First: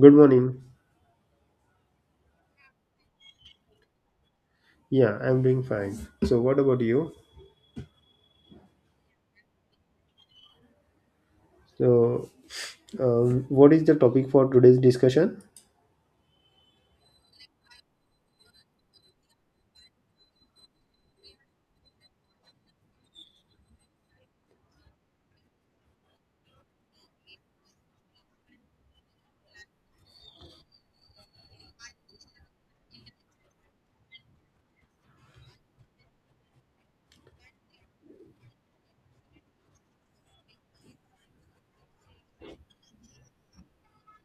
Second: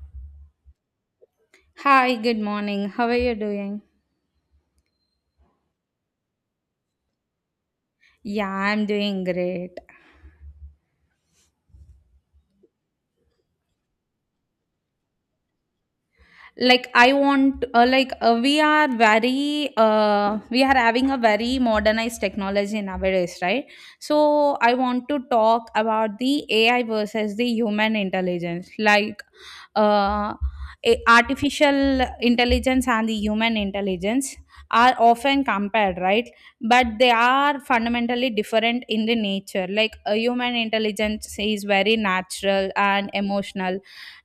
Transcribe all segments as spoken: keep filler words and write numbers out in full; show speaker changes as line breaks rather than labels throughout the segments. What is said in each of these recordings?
Good morning.
Hi, good morning. How are you doing?
Yeah, I'm doing fine. So, what about you?
Yeah, I'm doing great.
So, um, what is the topic for today's discussion?
Like I want uh, like uh, we are very uh, We are having a very modernized technology nowadays, right? So I want to talk about the AI versus the human intelligence. like uh, a- Artificial intelligence and the human intelligence are often compared, right? But they are fundamentally different in the nature. Like, a human intelligence is very natural and emotional,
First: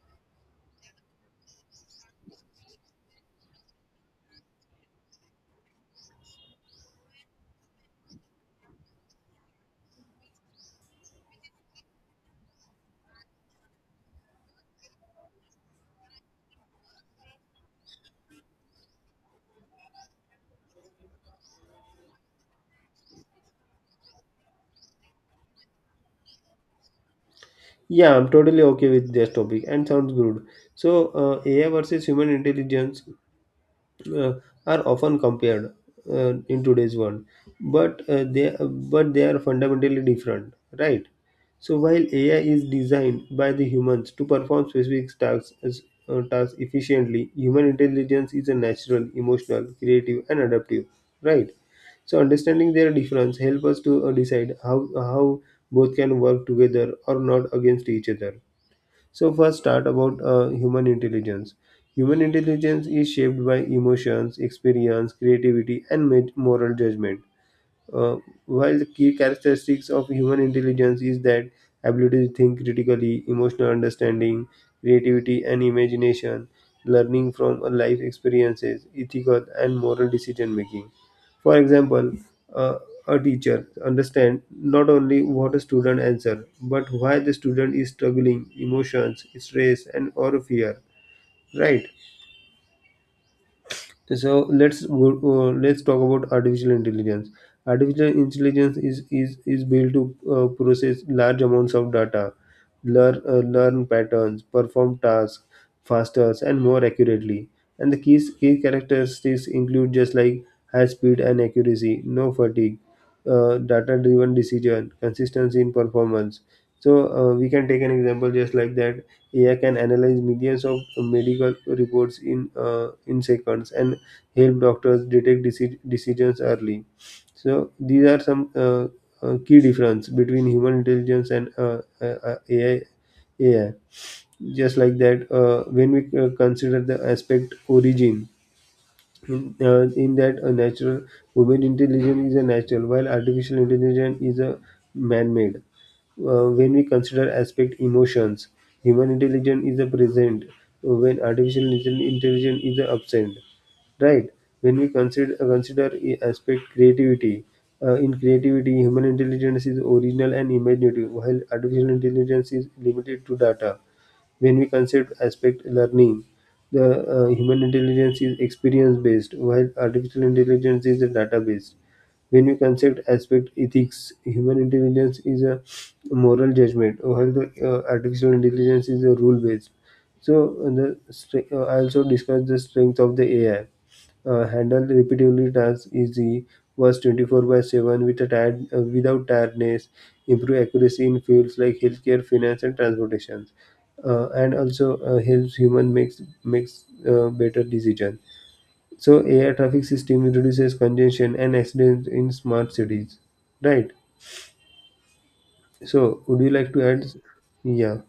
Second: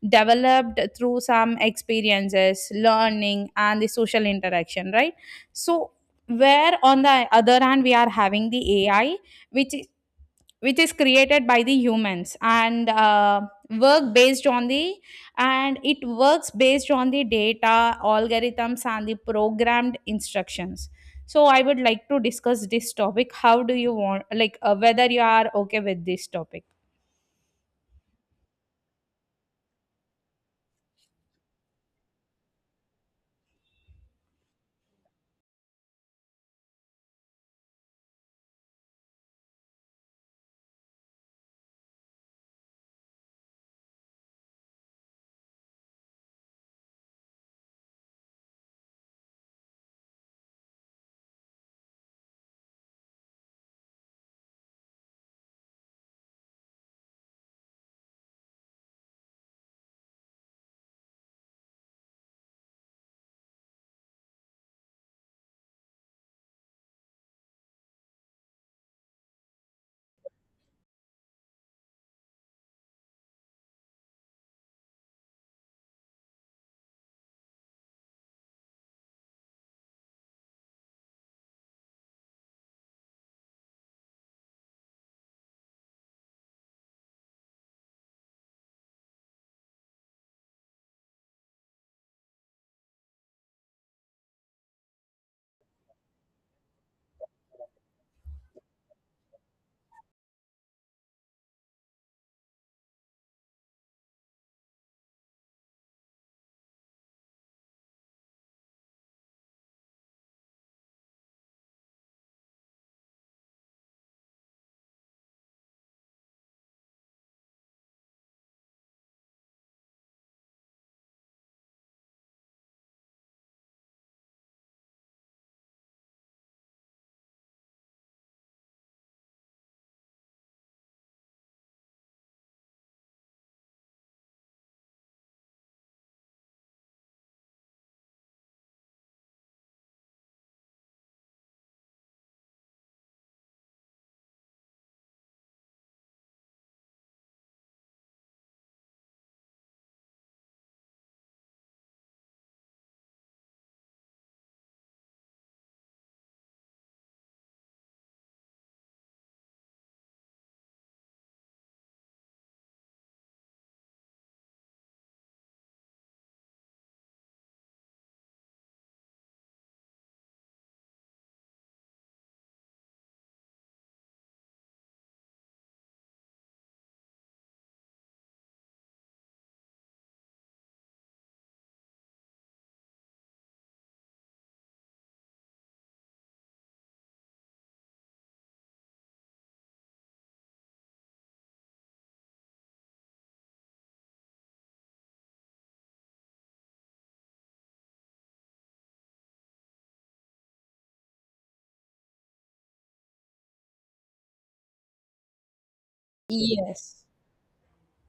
developed through some experiences, learning, and the social interaction, right? So, where on the other hand, we are having the AI, which is which is created by the humans, and uh, work based on the and it works based on the data, algorithms, and the programmed instructions. So I would like to discuss this topic. How do you want, like, uh, whether you are okay with this topic?
Yeah, I'm totally okay with this topic and sounds good. So, uh, A I versus human intelligence. uh, are often compared uh, in today's world, but uh, they but they are fundamentally different, right? So while AI is designed by the humans to perform specific tasks as uh, tasks efficiently, human intelligence is a natural, emotional, creative, and adaptive, right? So understanding their difference help us to uh, decide how how both can work together or not against each other. So first, start about uh, human intelligence. Human intelligence is shaped by emotions, experience, creativity, and ma- moral judgment. Uh, while the key characteristics of human intelligence is that ability to think critically, emotional understanding, creativity and imagination, learning from a life experiences, ethical and moral decision making. For example, uh, a teacher understand not only what a student answer, but why the student is struggling, emotions, stress, and or fear. Right? So let's go, uh, let's talk about artificial intelligence. Artificial intelligence is is, is built to uh, process large amounts of data, learn uh, learn patterns, perform tasks faster and more accurately. And the key key characteristics include just like high speed and accuracy, no fatigue, uh, data driven decision, consistency in performance. So uh, we can take an example just like that. A I can analyze millions of medical reports in uh, in seconds and help doctors detect deci- decisions early. So these are some uh, uh, key difference between human intelligence and uh, uh, uh, A I. Just like that, uh, when we uh, consider the aspect origin, in, uh, in that a natural human intelligence is a natural, while artificial intelligence is a man-made. Uh, when we consider aspect emotions, human intelligence is a present, uh, when artificial intelli- intelligence is a absent, right? When we consider uh, consider i- aspect creativity, uh, in creativity human intelligence is original and imaginative, while artificial intelligence is limited to data. When we consider aspect learning, the uh, human intelligence is experience based, while artificial intelligence is data based. When we consider aspect ethics, human intelligence is a moral judgment, while the uh, artificial intelligence is a rule based. So uh, the stre- uh, I also discussed the strength of the A I. Uh, handle repeatedly tasks easy, was twenty four by seven with a tired, uh, without tiredness, improve accuracy in fields like healthcare, finance, and transportation, uh, and also uh, helps human makes makes uh, better decisions. So air traffic system reduces congestion and accidents in smart cities, right? So would you like to
Yes.
add? Yeah.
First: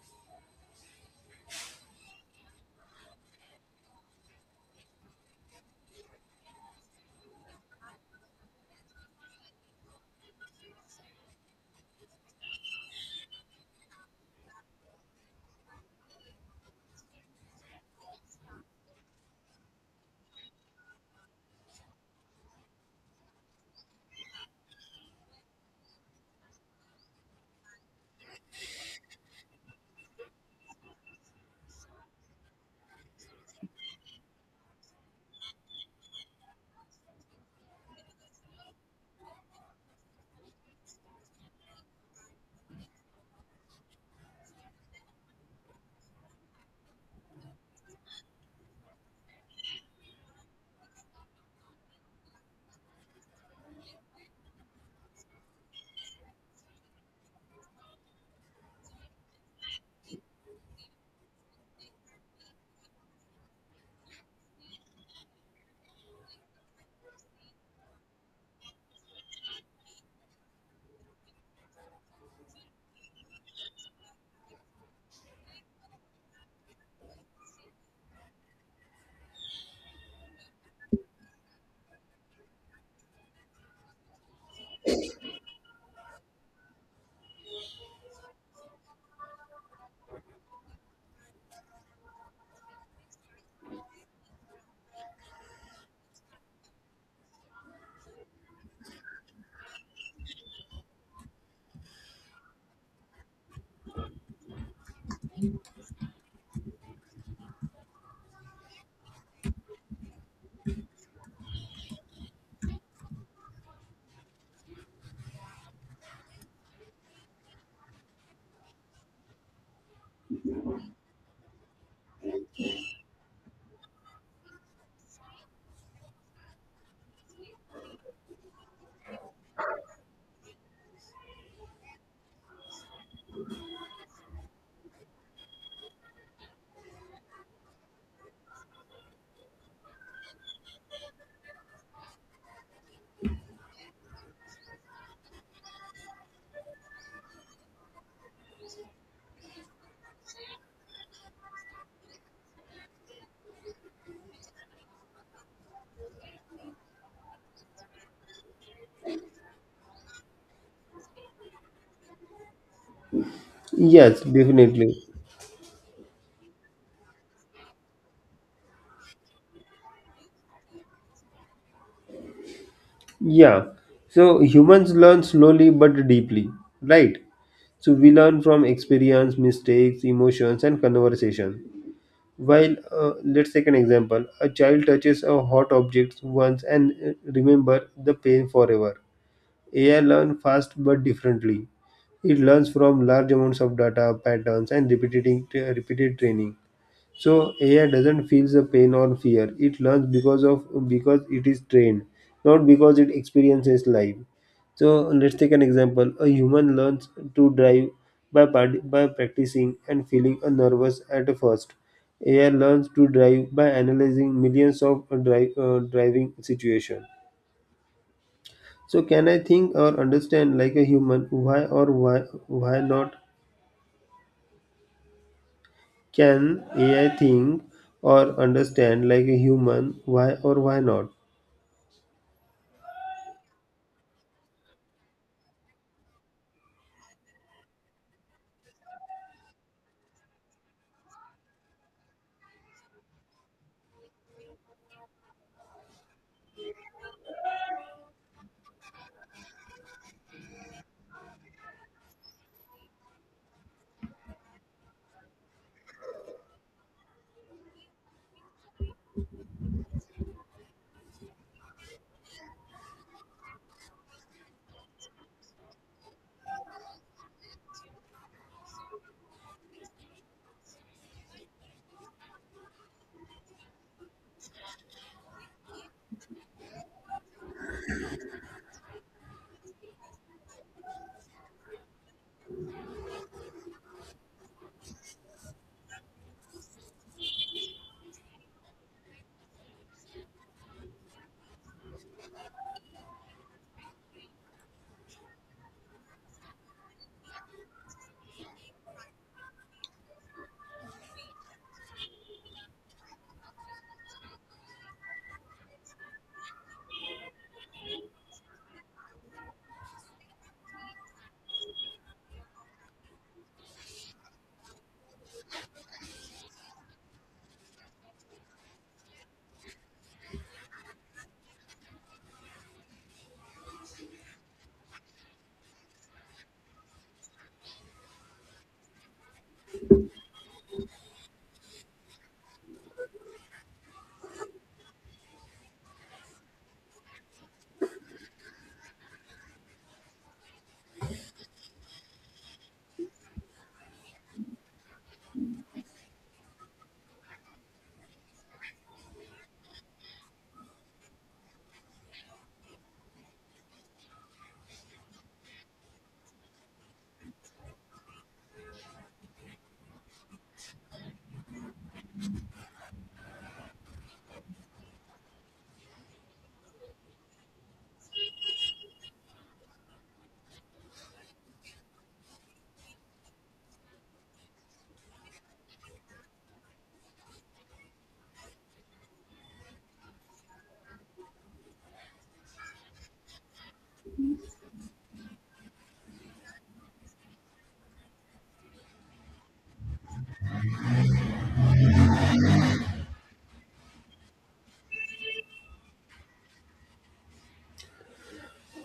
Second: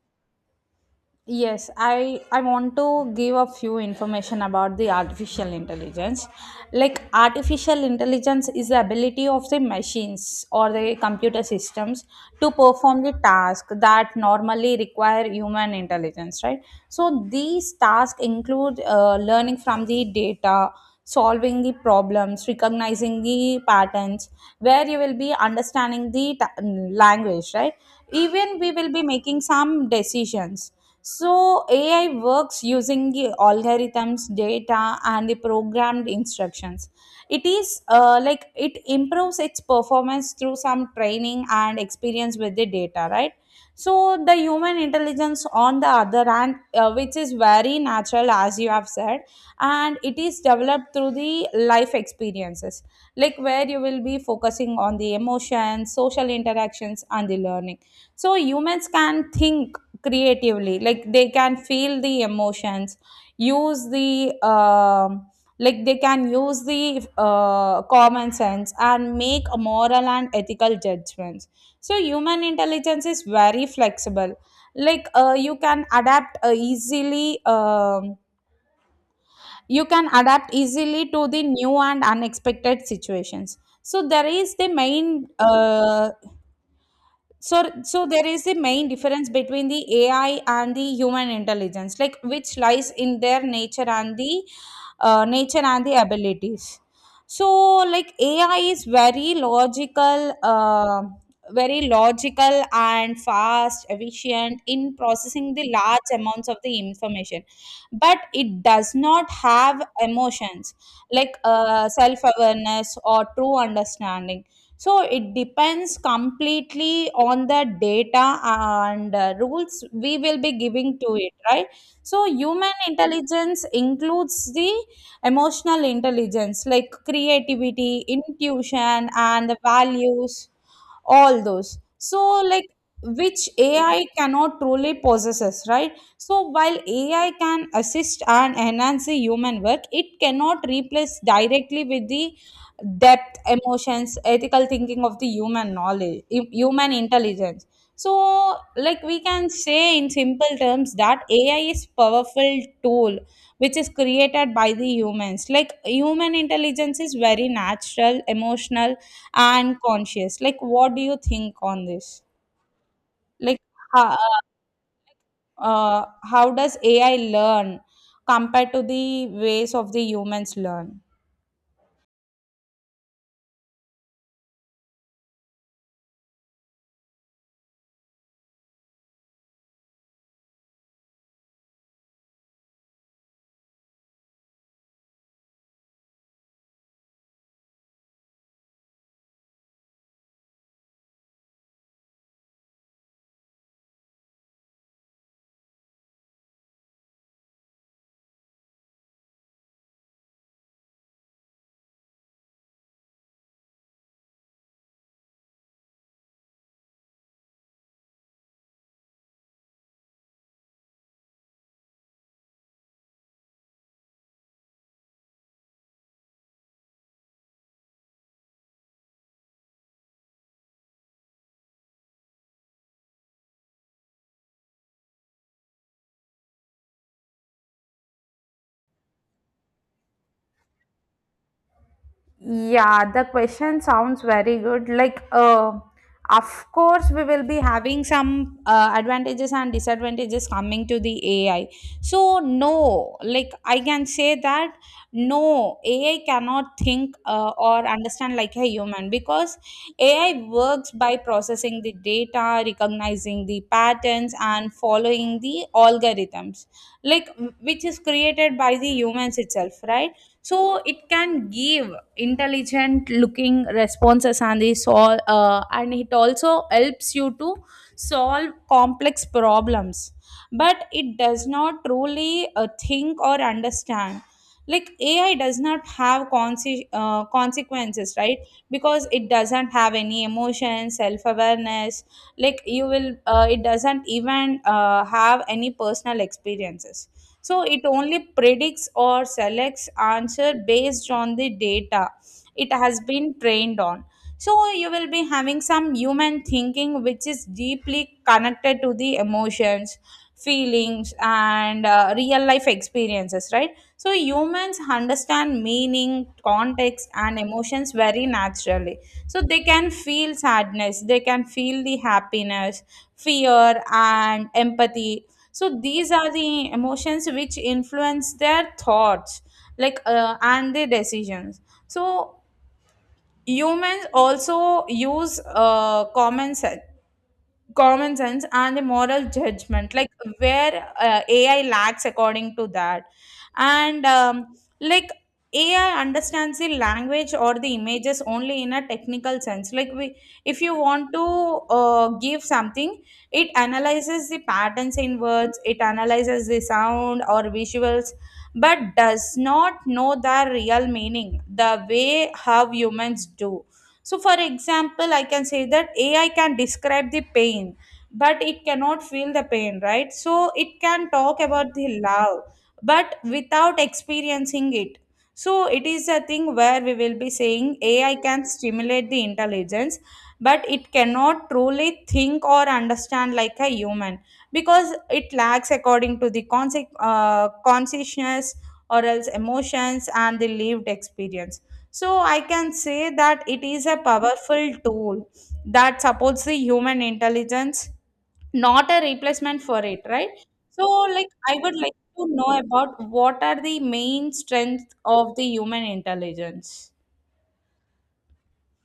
Yes, I I want to give a few information about the artificial intelligence. Like, artificial intelligence is the ability of the machines or the computer systems to perform the task that normally require human intelligence, right? So these tasks include uh, learning from the data, solving the problems, recognizing the patterns, where you will be understanding the ta- language, right? Even we will be making some decisions. So A I works using the algorithms, data, and the programmed instructions. It is, uh, like, it improves its performance through some training and experience with the data, right? So the human intelligence, on the other hand, uh, which is very natural, as you have said, and it is developed through the life experiences, like where you will be focusing on the emotions, social interactions, and the learning. So humans can think creatively, like they can feel the emotions, use the um like, they can use the uh, common sense and make a moral and ethical judgments. So human intelligence is very flexible, like, uh, you can adapt uh, easily, um, you can adapt easily to the new and unexpected situations. So there is the main uh, so, so there is a main difference between the A I and the human intelligence, like, which lies in their nature and the uh, nature and the abilities. So, like, A I is very logical, uh, very logical and fast, efficient in processing the large amounts of the information, but it does not have emotions, like, uh, self awareness or true understanding. So it depends completely on the data and uh, rules we will be giving to it, right? So human intelligence includes the emotional intelligence, like creativity, intuition, and the values, all those, so, like, which AI cannot truly possesses, right? So while AI can assist and enhance the human work, it cannot replace directly with the emotions, ethical thinking of the human knowledge hu- human intelligence. So, like, we can say in simple terms that AI is powerful tool which is created by the humans, like human intelligence is very natural, emotional, and conscious. Like, what do you think on this? like how,
Yes,
uh,
definitely.
uh, how does AI learn compared to the ways of the humans learn?
Yeah. So humans learn slowly but deeply, right? So we learn from experience, mistakes, emotions, and conversation. While uh, let's take an example, a child touches a hot object once and uh, remember the pain forever. A I learns fast but differently. It learns from large amounts of data, patterns, and repeated, repeated training. So A I doesn't feel the pain or fear. It learns because of because it is trained, not because it experiences life. So let's take an example. A human learns to drive by part- by practicing and feeling a nervous at first. A I learns to drive by analyzing millions of drive, uh, driving situations. So can I think or understand like a human? Why or why why not? Can A I think or understand like a human? Why or why not?
Yeah, the question sounds very good. Like, uh, of course, we will be having some uh, advantages and disadvantages coming to the A I. So, no, like, I can say that no, A I cannot think uh, or understand like a human, because A I works by processing the data, recognizing the patterns, and following the algorithms, like, which is created by the humans itself, right? So it can give intelligent looking responses, and he sol- uh, and it also helps you to solve complex problems, but it does not truly uh, think or understand. Like, AI does not have conse- uh, consequences, right? Because it doesn't have any emotion, self awareness, like, you will uh, it doesn't even uh, have any personal experiences. So it only predicts or selects answer based on the data it has been trained on. So you will be having some human thinking, which is deeply connected to the emotions, feelings, and uh, real life experiences, right? So humans understand meaning, context, and emotions very naturally. So they can feel sadness, they can feel the happiness, fear, and empathy. So these are the emotions which influence their thoughts, like, uh, and their decisions. So humans also use uh, common sense common sense and the moral judgment, like, where uh, AI lacks according to that. And, um, like AI understands the language or the images only in a technical sense. Like, we, if you want to uh, give something, it analyzes the patterns in words, it analyzes the sound or visuals, but does not know the real meaning the way how humans do. So, for example, I can say that A I can describe the pain, but it cannot feel the pain, right? So, it can talk about the love, but without experiencing it. So, it is a thing where we will be saying A I can stimulate the intelligence, but it cannot truly think or understand like a human, because it lacks according to the concept, uh, consciousness or else emotions and the lived experience. So I can say that it is a powerful tool that supports the human intelligence, not a replacement for it, right? So, like, I would like to know about what are the main strengths of the human intelligence.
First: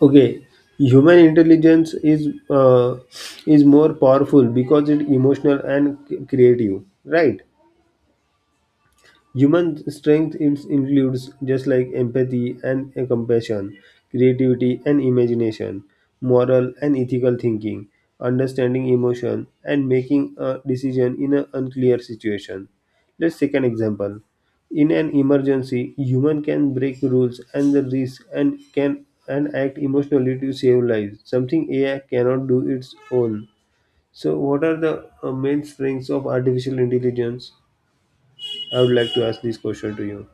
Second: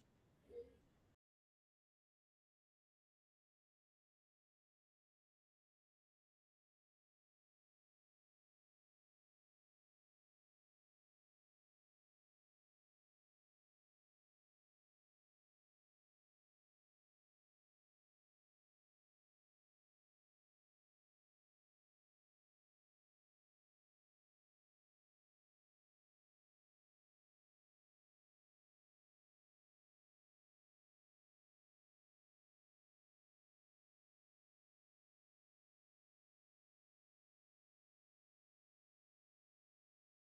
Okay, human intelligence is uh, is more powerful because it's emotional and c- creative, right? Human strength is- includes just like empathy and a compassion, creativity and imagination, moral and ethical thinking, understanding emotion, and making a decision in an unclear situation. Let's take an example. In an emergency, human can break rules and the risk and can and act emotionally to save lives, something A I cannot do its own. So, what are the uh, main strengths of artificial intelligence? I would like to ask this question to you.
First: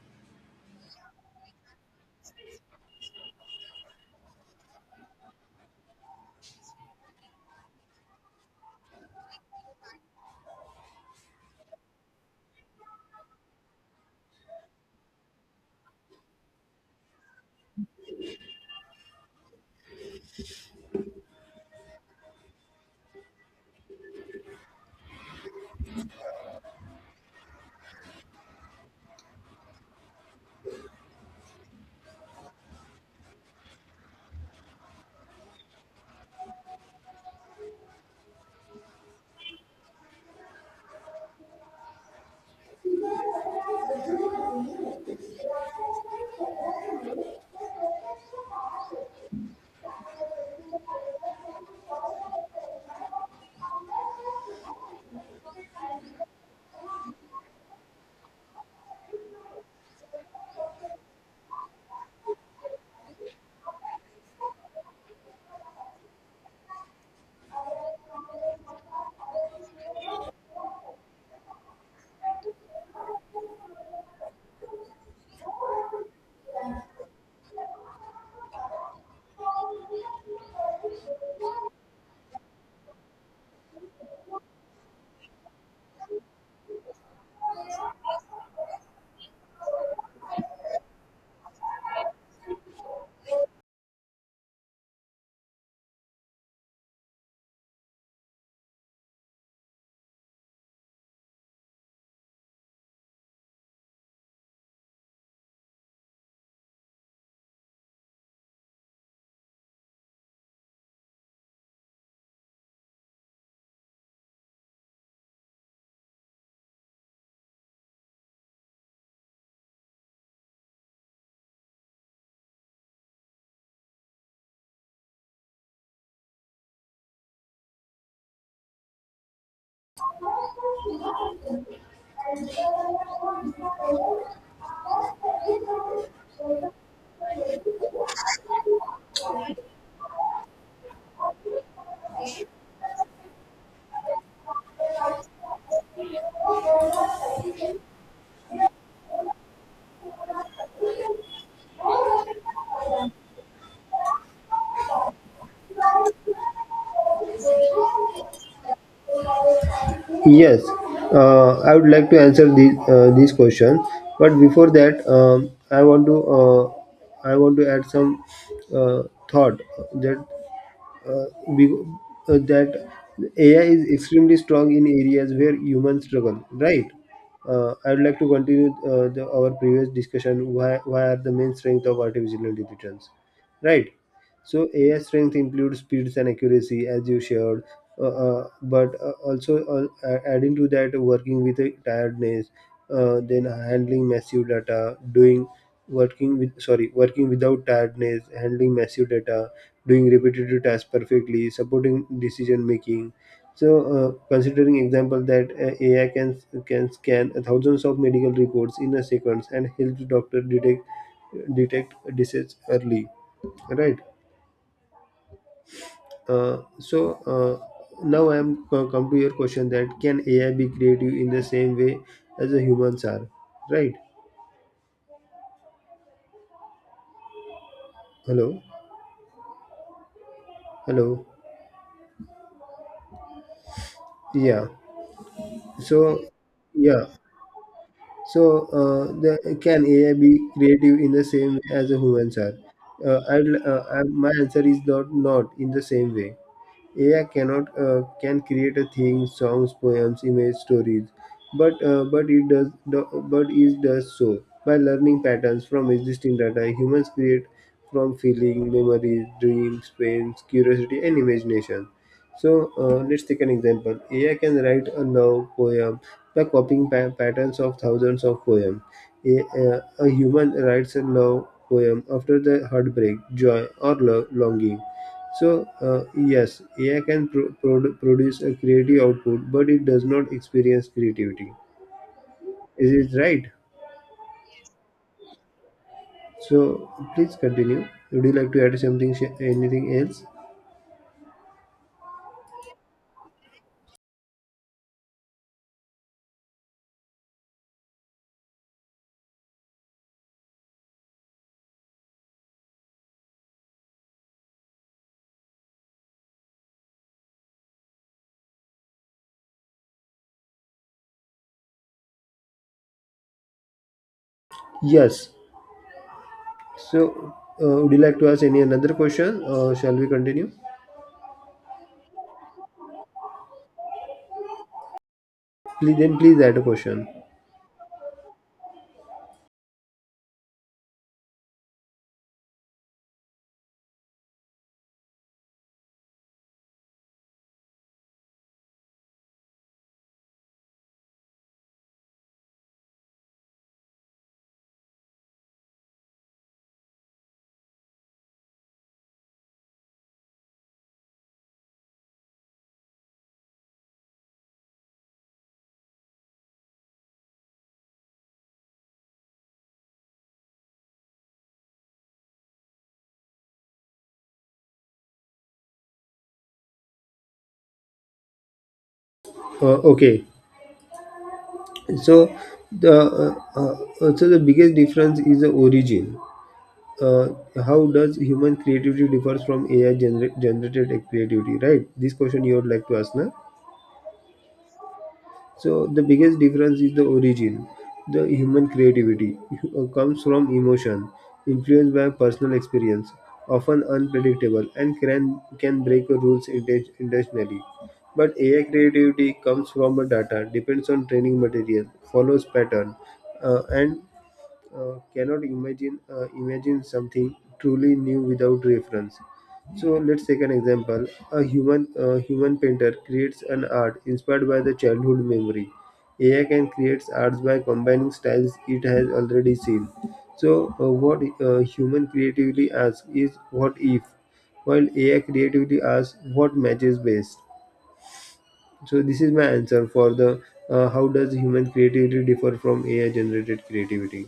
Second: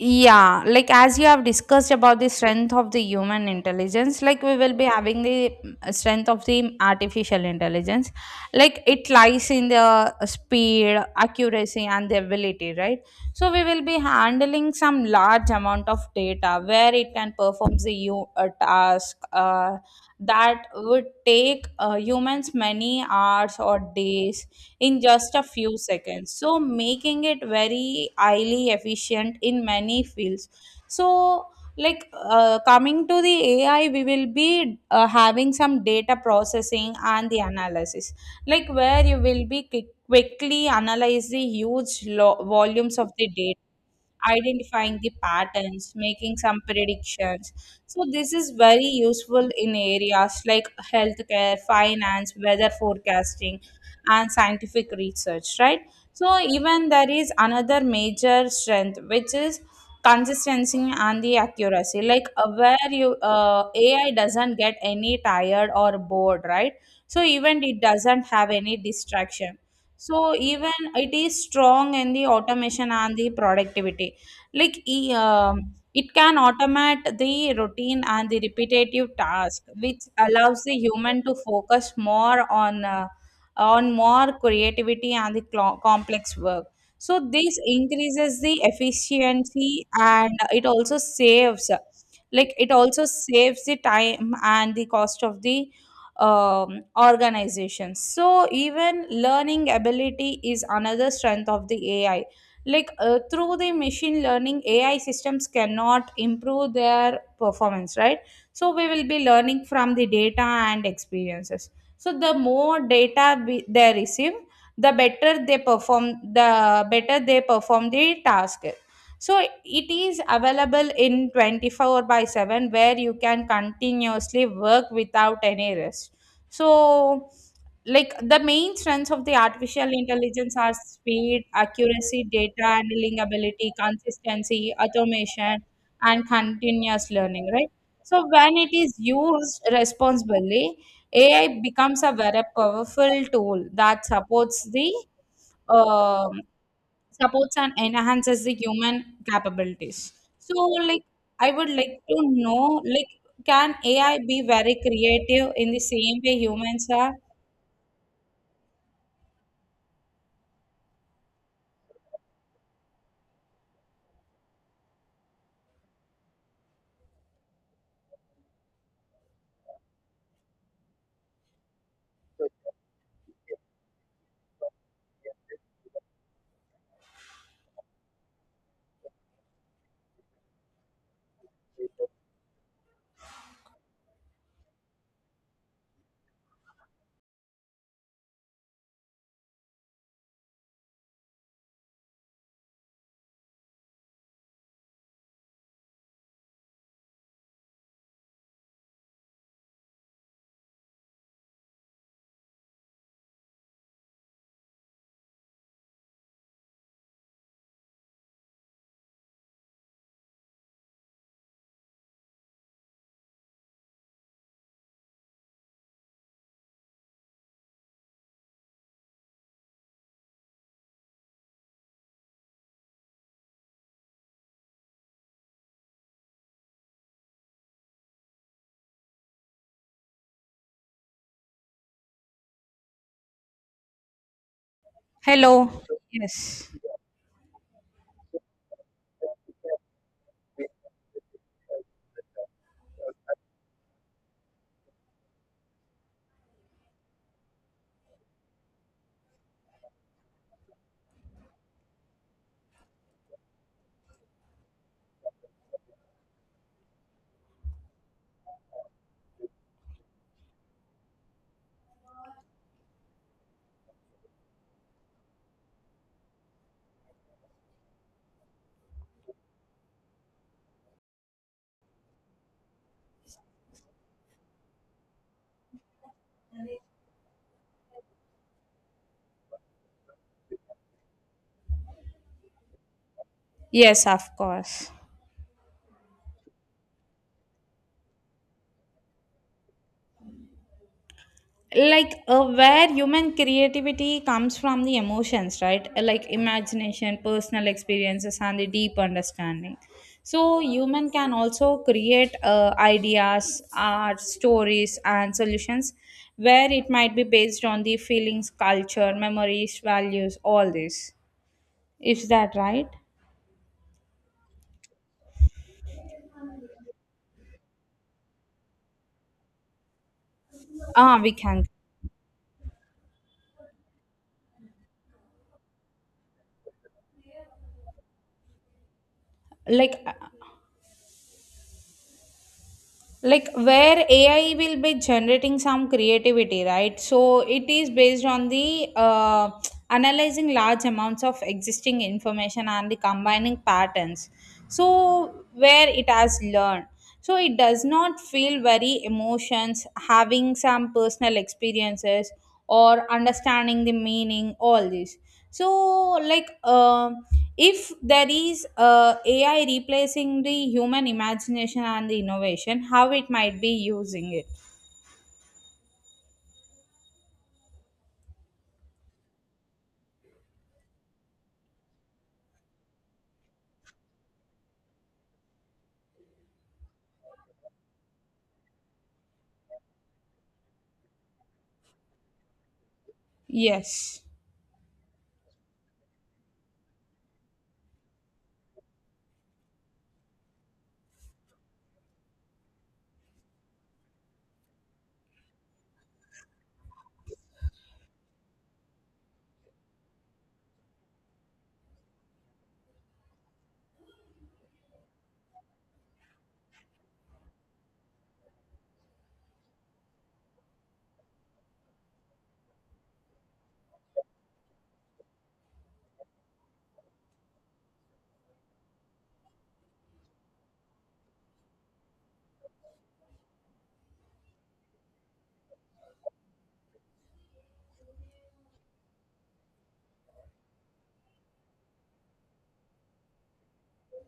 Yeah, like, as you have discussed about the strength of the human intelligence, like, we will be having the mm, strength of the artificial intelligence. Like, it lies in the speed, accuracy, and the ability, right? So we will be handling some large amount of data, where it can perform the you a task uh, that would take uh, humans many hours or days in just a few seconds, so making it very highly efficient in many fields. So, like, uh, coming to the AI, we will be uh, having some data processing and the analysis, like where you will be qui- quickly analyze the huge lo- volumes of the data, identifying the patterns, making some predictions. So this is very useful in areas like healthcare, finance, weather forecasting, and scientific research, right? So even there is another major strength, which is consistency and the accuracy, like, uh, where you uh, AI doesn't get any tired or bored, right? So even it doesn't have any distraction. So even it is strong in the automation and the productivity, like, e- um, it can automate the routine and the repetitive task, which allows the human to focus more on uh, on more creativity and the clo- complex work. So this increases the efficiency, and it also saves, like it also saves the time and the cost of the um, organization. So even learning ability is another strength of the AI, like, uh, through the machine learning, AI systems cannot improve their performance, right? So we will be learning from the data and experiences. So the more data we, they receive, the better they perform the better they perform the task. So it is available in twenty-four by seven, where you can continuously work without any rest. So, like, the main strengths of the artificial intelligence are speed, accuracy, data handling ability, consistency, automation, and continuous learning, right? So when it is used responsibly, AI becomes a very powerful tool that supports the um, supports and enhances the human capabilities. So, like, I would like to know, like, can AI be very creative in the same way humans are?
Yes, uh, I would like to answer these uh, these questions. But before that, um, I want to uh, I want to add some uh, thought that uh, be- uh, that A I is extremely strong in areas where humans struggle, right? Uh, I would like to continue uh, the, our previous discussion. Why, why are the main strength of artificial intelligence, right? So A I strength includes speeds and accuracy, as you shared, uh, uh, but uh, also uh, a- adding to that, working with uh, tiredness, uh, then handling massive data, doing working with sorry working without tiredness, handling massive data, doing repetitive tasks perfectly, supporting decision making. So uh, considering example that uh, ai can can scan thousands of medical reports in a seconds and helps doctor detect detect disease early, right? Uh, so uh, now I am co- come to your question that can AI be creative in the same way as the humans are, right? Hello? Hello? Yeah.
Hello.
so
Yes.
yeah So, uh, the, can A I be creative in the same way as the humans are? Uh, I'd, uh, I, my answer is not not in the same way. A I cannot uh, can create a thing, songs, poems, image, stories, but uh, but it does do- but it does so by learning patterns from existing data. Humans create from feeling, memories, dreams, pains, curiosity, and imagination. So uh, let's take an example. A I can write a love poem by copying pa- patterns of thousands of poems. A, uh, a human writes a love poem after the heartbreak, joy, or lo- longing. So, uh, yes, A I can pro- pro- produce a creative output, but it does not experience creativity. Is it right?
Yes, of course.
So, please continue. Would you like to add something, sh- anything else?
Like, uh, where human creativity comes from the emotions, right? Like imagination, personal experiences, and the deep understanding. So human can also create uh, ideas, art, stories, and solutions, where it might be based on the feelings, culture, memories, values, all this. Is that right?
Yes. So, uh, would you like to ask any another question, or shall we continue?
Ah, we can.
Please, then please add a question.
Like, like where AI will be generating some creativity, right? So it is based on the, uh, analyzing large amounts of existing information and the combining patterns, so where it has learned. So it does not feel very emotions, having some personal experiences or understanding the meaning, all this. So, like, uh, if there is, uh, AI replacing the human imagination and the innovation, how it might be using it?
Uh, okay. So, the uh, uh, uh, so the biggest difference is the origin. uh, how does human creativity differs from A I gener- generated creativity, right? This question you would like to ask, na?
Yes.
So the biggest difference is the origin. The human creativity uh, comes from emotion, influenced by personal experience, often unpredictable, and can can break rules inten- intentionally. But A I creativity comes from a data, depends on training material, follows pattern, uh, and uh, cannot imagine uh, imagine something truly new without reference. So let's take an example. A human uh, human painter creates an art inspired by the childhood memory. A I can create arts by combining styles it has already seen. So uh, what uh, human creatively asks is what if, while A I creatively asks what matches best. So this is my answer for the uh, how does human creativity differ from A I generated creativity.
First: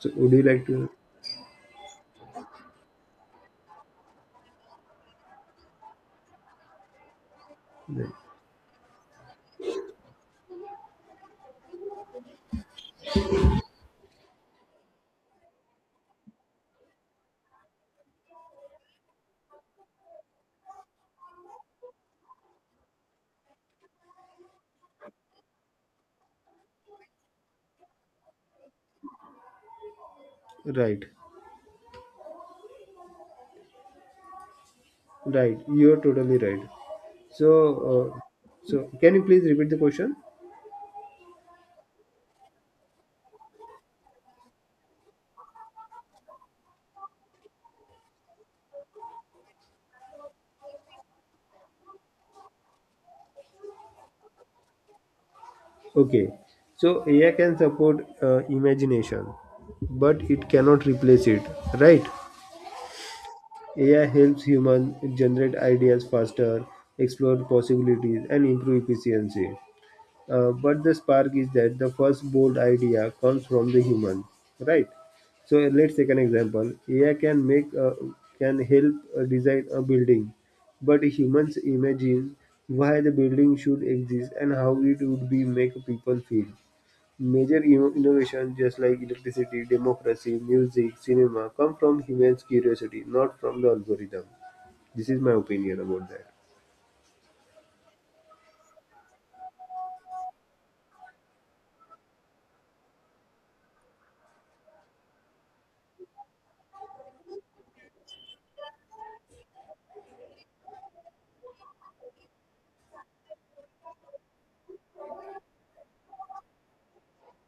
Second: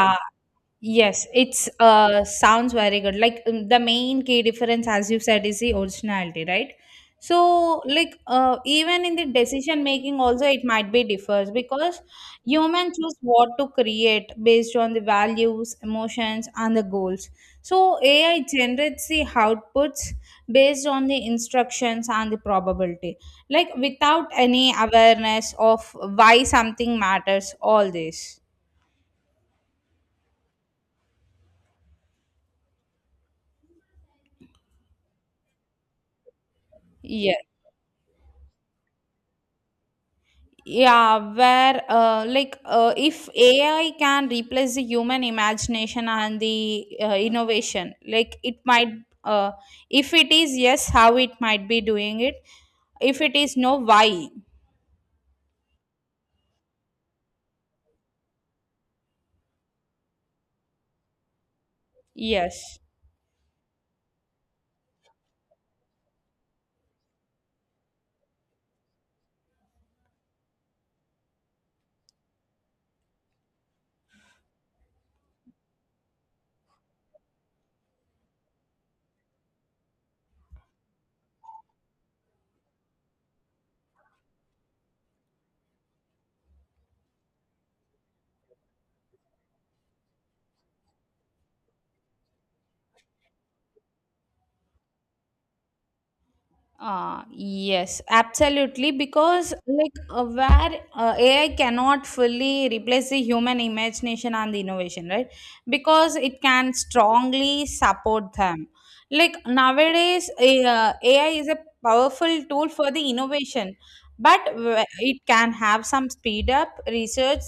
So would you like to
Yes, it's, uh, sounds very good. Like, um, the main key difference, as you said, is the originality, right? So, like, uh, even in the decision making, also it might be differs, because humans choose what to create based on the values, emotions, and the goals. So A I generates the outputs based on the instructions and the probability, like, without any awareness of why something matters. All this.
Right, right. You're totally right.
Yes.
So, uh, so can you please repeat the question?
Yeah, where, uh, like uh, if A I can replace the human imagination and the uh, innovation, like, it might, uh, if it is yes, how it might be doing it. If it is no, why?
Okay. So A I can support uh, imagination, but it cannot replace it. Right?
Yes.
A I helps humans generate ideas faster, explore possibilities, and improve efficiency. Uh, but the spark is that the first bold idea comes from the human, right? So let's take an example. A I can make uh, can help uh, design a building, but humans imagine why the building should exist and how it would be make people feel. Major inno- innovations just like electricity, democracy, music, cinema come from humans' curiosity, not from the algorithm. This is my opinion about that.
Uh, yes, absolutely. Because, like, uh, where uh, A I cannot fully replace the human imagination and the innovation, right? Because it can strongly support them. Like, nowadays, a- uh, A I is a powerful tool for the innovation, but wh- it can have some speed up, research,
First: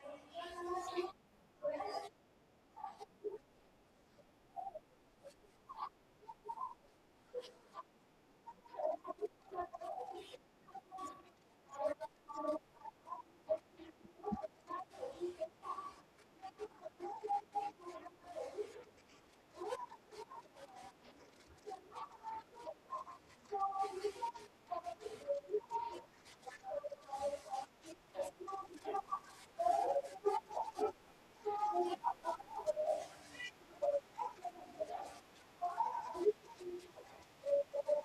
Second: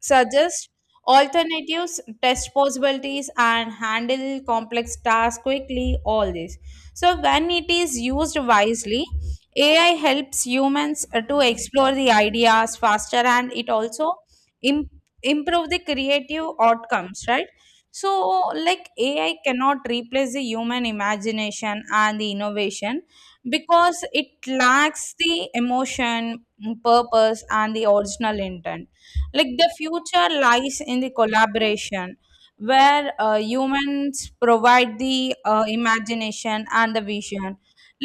suggest alternatives, test possibilities, and handle complex tasks quickly. All this. So, when it is used wisely, A I helps humans uh, to explore the ideas faster, and it also im- improve the creative outcomes, right? So, like, A I cannot replace the human imagination and the innovation because it lacks the emotion, mm, purpose, and the original intent. Like, the future lies in the collaboration where uh, humans provide the uh, imagination and the vision.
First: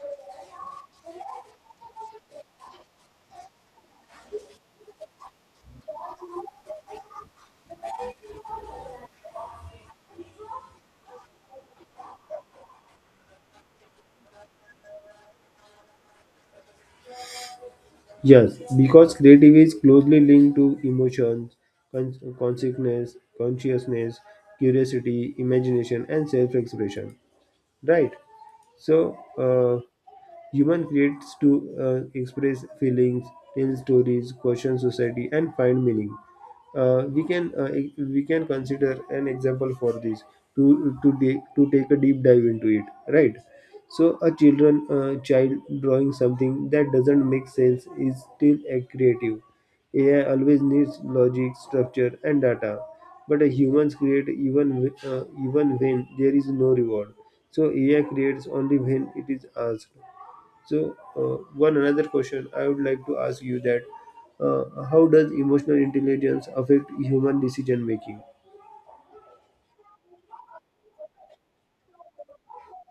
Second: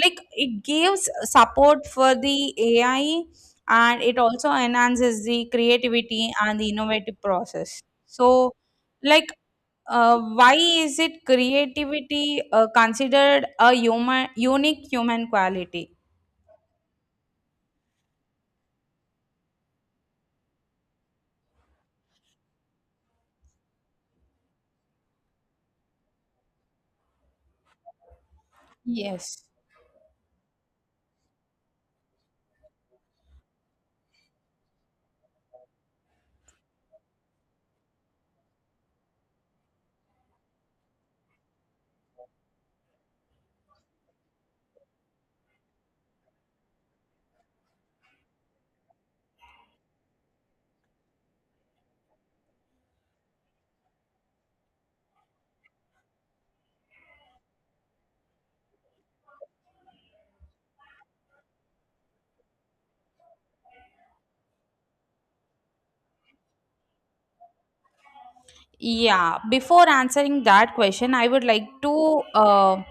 Like, it gives support for the AI, and it also enhances the creativity and the innovative process. So, like uh, why is it creativity uh, considered a human, unique human quality?
Yes, because creativity is closely linked to emotions, con- consciousness, consciousness, curiosity, imagination, and self-expression. Right. So,
Yes.
uh, human creates to uh, express feelings, tell stories, question society, and find meaning. Uh, we can uh, e- we can consider an example for this to to de- to take a deep dive into it, right? So a children uh, child drawing something that doesn't make sense is still a creative. A I always needs logic, structure, and data, but uh, humans create even w- uh, even when there is no reward. So A I creates only when it is asked. So, uh, one another question I would like to ask you that uh, how does emotional intelligence affect human decision making?
Yeah, before answering that question, I would like to uh,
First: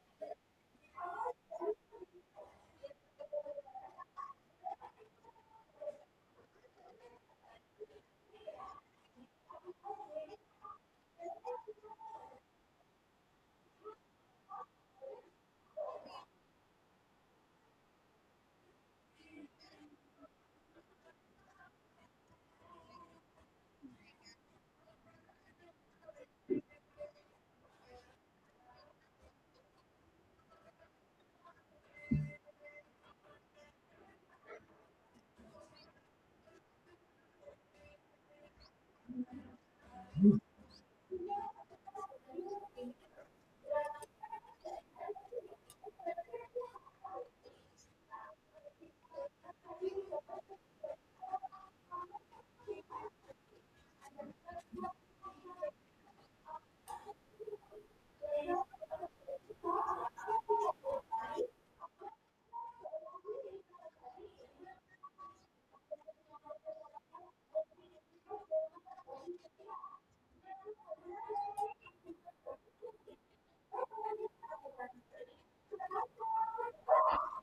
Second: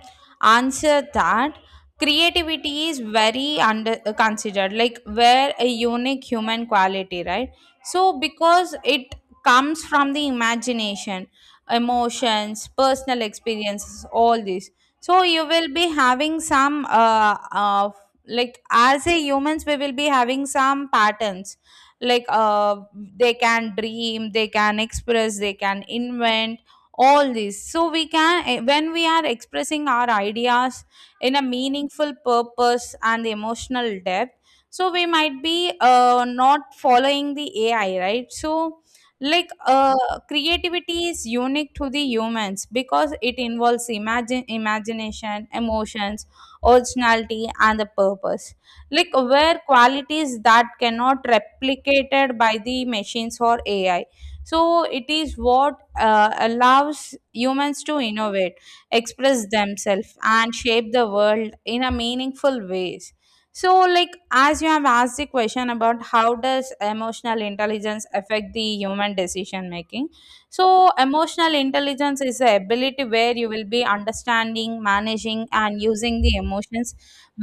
answer that creativity is very under uh, considered like where a unique human quality, right? So because it comes from the imagination, emotions, personal experiences, all this. So you will be having some uh, uh like as a humans, we will be having some patterns, like uh, they can dream, they can express, they can invent, all this. So we can eh, when we are expressing our ideas in a meaningful purpose and emotional depth, so we might be uh, not following the AI, right? So, like uh, creativity is unique to the humans because it involves imagine imagination, emotions, originality, and the purpose, like where qualities that cannot replicated by the machines or AI. So it is what uh, allows humans to innovate, express themselves, and shape the world in a meaningful ways. So, like as you have asked the question about how does emotional intelligence affect the human decision making, so emotional intelligence is the ability where you will be understanding, managing, and using the emotions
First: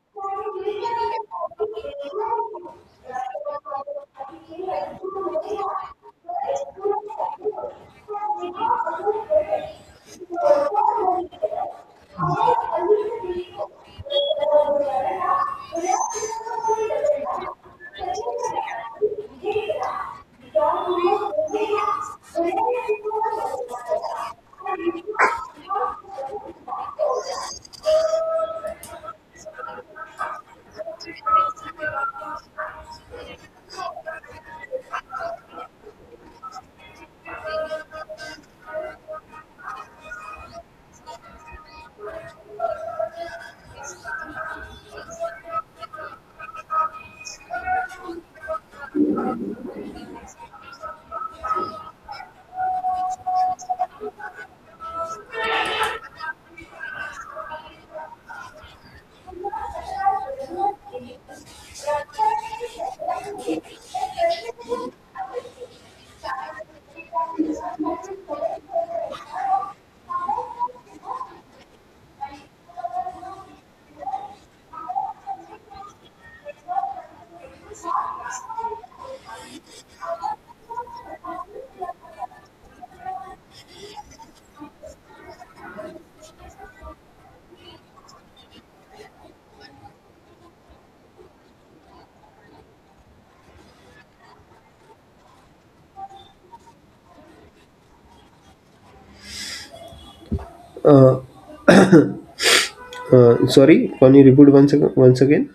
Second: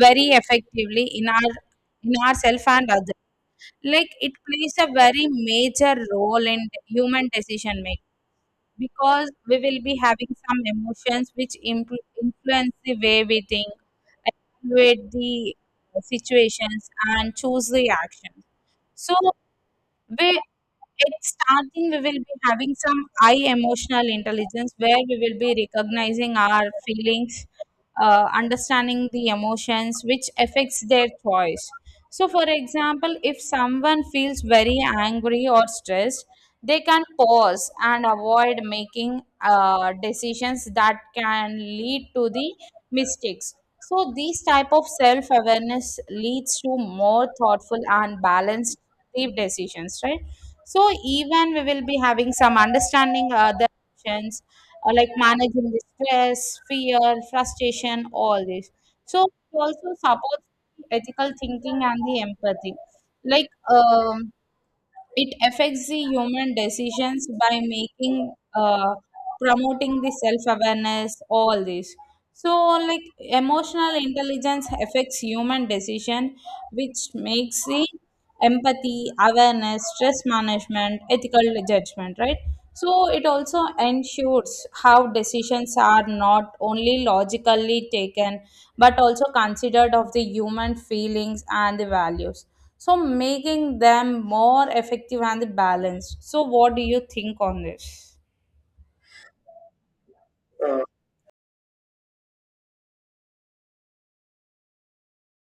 very effectively in our in ourself and others. Like, it plays a very major role in human decision making because we will be having some emotions which impl- influence the way we think, evaluate the situations, and choose the actions. So we at starting, we will be having some high emotional intelligence where we will be recognizing our feelings, uh, understanding the emotions which affects their choice. So, for example, if someone feels very angry or stressed, they can pause and avoid making uh, decisions that can lead to the mistakes. So, these type of self awareness leads to more thoughtful and balanced collective decisions, right? So even we will be having some understanding uh, the emotions, uh, like managing the stress, fear, frustration, all this. So it also supports ethical thinking and the empathy. Like um, it affects the human decisions by making, uh, promoting the self-awareness, all this. So, like, emotional intelligence affects human decision, which makes the empathy, awareness, stress management, ethical judgment, right? So it also ensures how decisions are not only logically taken but also considered of the human feelings and the values, so making them more effective and balanced. So what do you think on this,
Uh, uh, sorry, can you repeat once ag- once again?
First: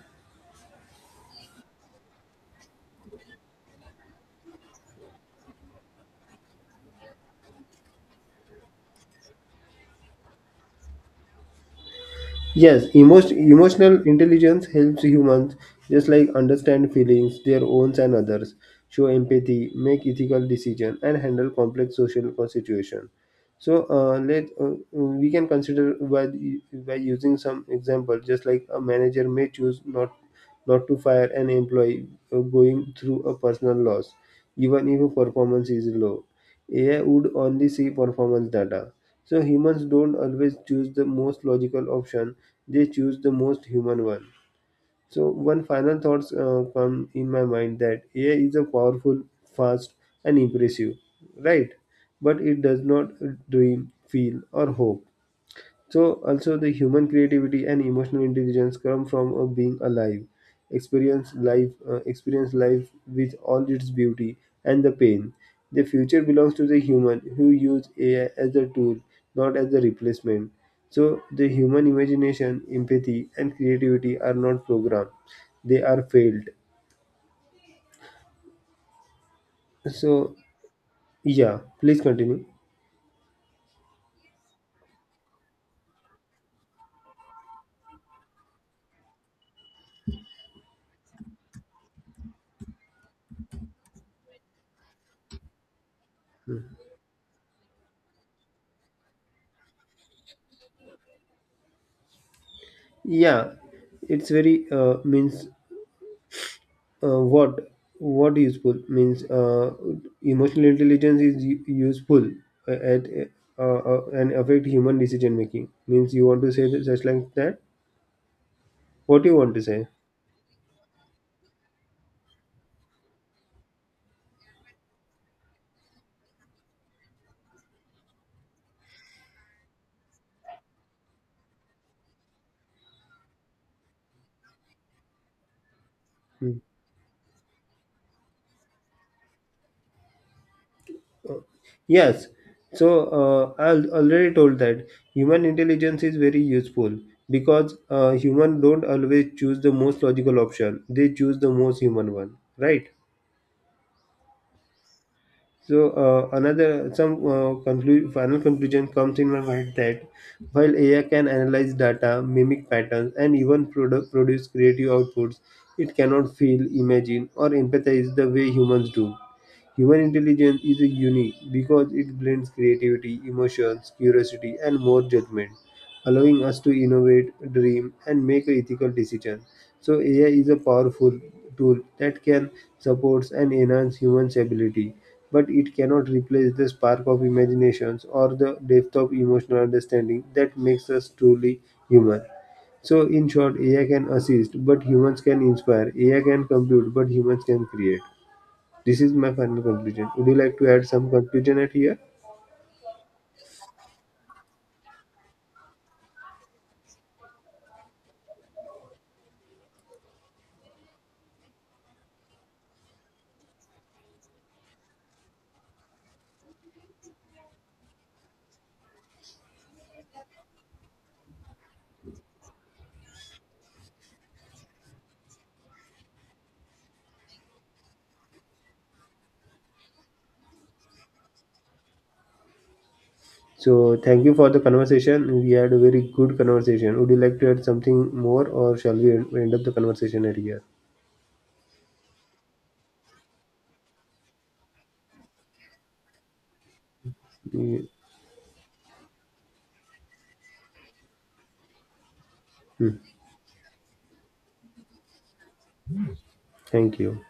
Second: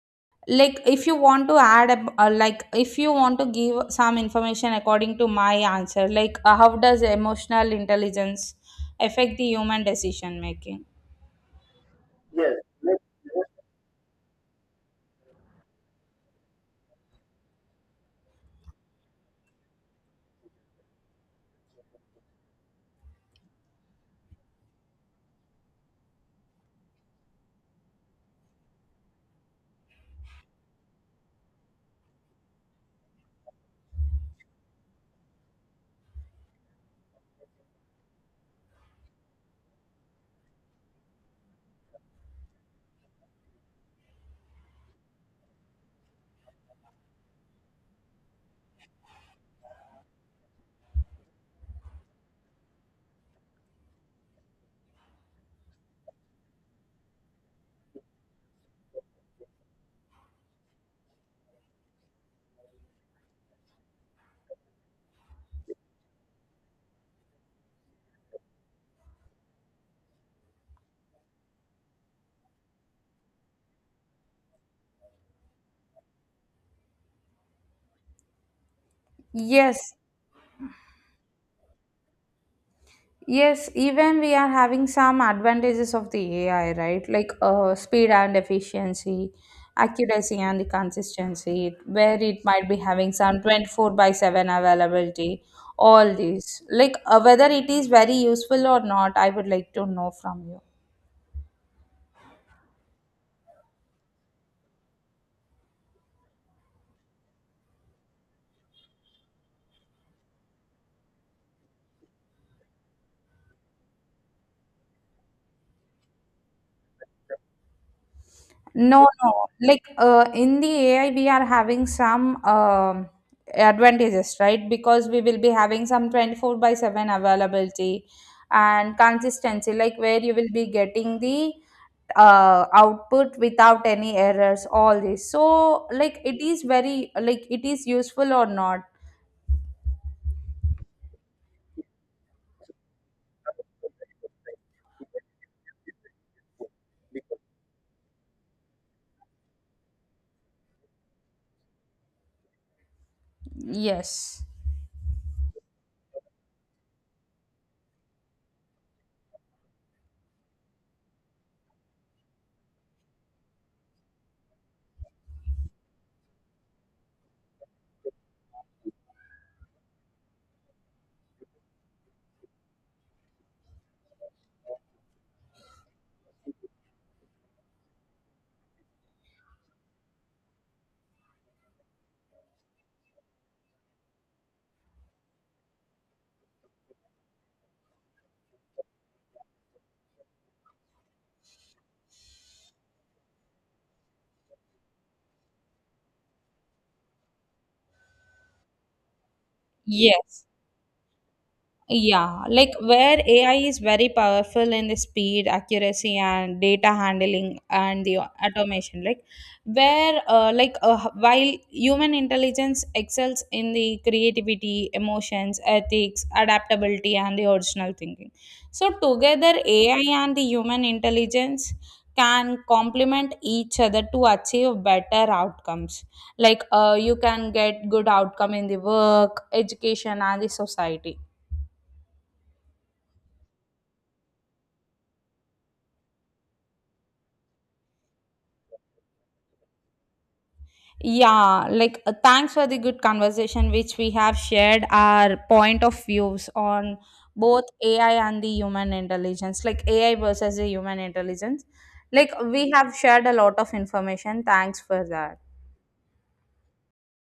like if you want to add a, uh, like if you want to give some information according to my answer, like uh, how does emotional intelligence affect the human decision making?
Yes, emotion, emotional intelligence helps humans just like understand feelings, their own and others, show empathy, make ethical decisions, and handle complex social situations. So uh, let uh, uh, we can consider by the- by using some example, just like a manager may choose not not to fire an employee uh, going through a personal loss, even if performance is low. A I would only see performance data. So humans don't always choose the most logical option; they choose the most human one. So one final thoughts uh, come in my mind that A I is a powerful, fast, and impressive, right? But it does not dream, feel, or hope. So also the human creativity and emotional intelligence come from uh, being alive, experience life, uh, experience life with all its beauty and the pain. The future belongs to the human who use A I as a tool, not as a replacement. So the human imagination, empathy, and creativity are not programmed; they are failed.
Yes.
So yeah, please continue.
Yes, even we are having some advantages of the A I, right? Like uh, speed and efficiency, accuracy and the consistency, where it might be having some twenty-four by seven availability, all these. Like uh, whether it is very useful or not, I would like to know from you.
Yeah, it's very uh, means uh, what what useful means uh, emotional intelligence is u- useful uh, at uh, uh, uh, and affect human decision making means you want to say that just like that
No,
what you
no.
want to
Like
say.
uh, in the A I, we are having some um, advantages, right? Because we will be having some twenty-four by seven availability and consistency, like where you will be getting the uh, output without any errors, all this. So, like, it is very, like, it is useful or not?
Yes, so uh, i al- already told that human intelligence is very useful because uh, human don't always choose the most logical option, they choose the most human one, right?
Yes.
So uh, another some uh, conclu- final conclusion comes in my mind that while A I can analyze data, mimic patterns, and even produ- produce creative outputs, it cannot feel, imagine, or empathize the way humans do. Human intelligence is unique because it blends creativity, emotions, curiosity, and more judgment, allowing us to innovate, dream, and make ethical decisions. So A I is a powerful tool that can support and enhance humans' ability, but it cannot replace the spark of imaginations or the depth of emotional understanding that makes us truly human. So in short, A I can assist, but humans can inspire. A I can compute, but humans can create. This is my final conclusion. Would you
Yes.
like to add some conclusion at here?
Yeah, like where A I is very powerful in the speed, accuracy, and data handling and the automation. Like where, uh, like uh, while human intelligence excels in the creativity, emotions, ethics, adaptability, and the original thinking. So together, A I and the human intelligence can complement each other to achieve better outcomes. Like uh, you can get good outcome in the work, education, and the society.
So thank you for the conversation. We had a very good conversation. Would you like to add something more, or shall we end end up the conversation at
Yeah, like uh, thanks for the good conversation which we have shared our point of views on both
here?
A I and the human intelligence, like A I versus the human intelligence. Like we have
Hmm.
shared a lot of information. Thanks for that.
Thank you.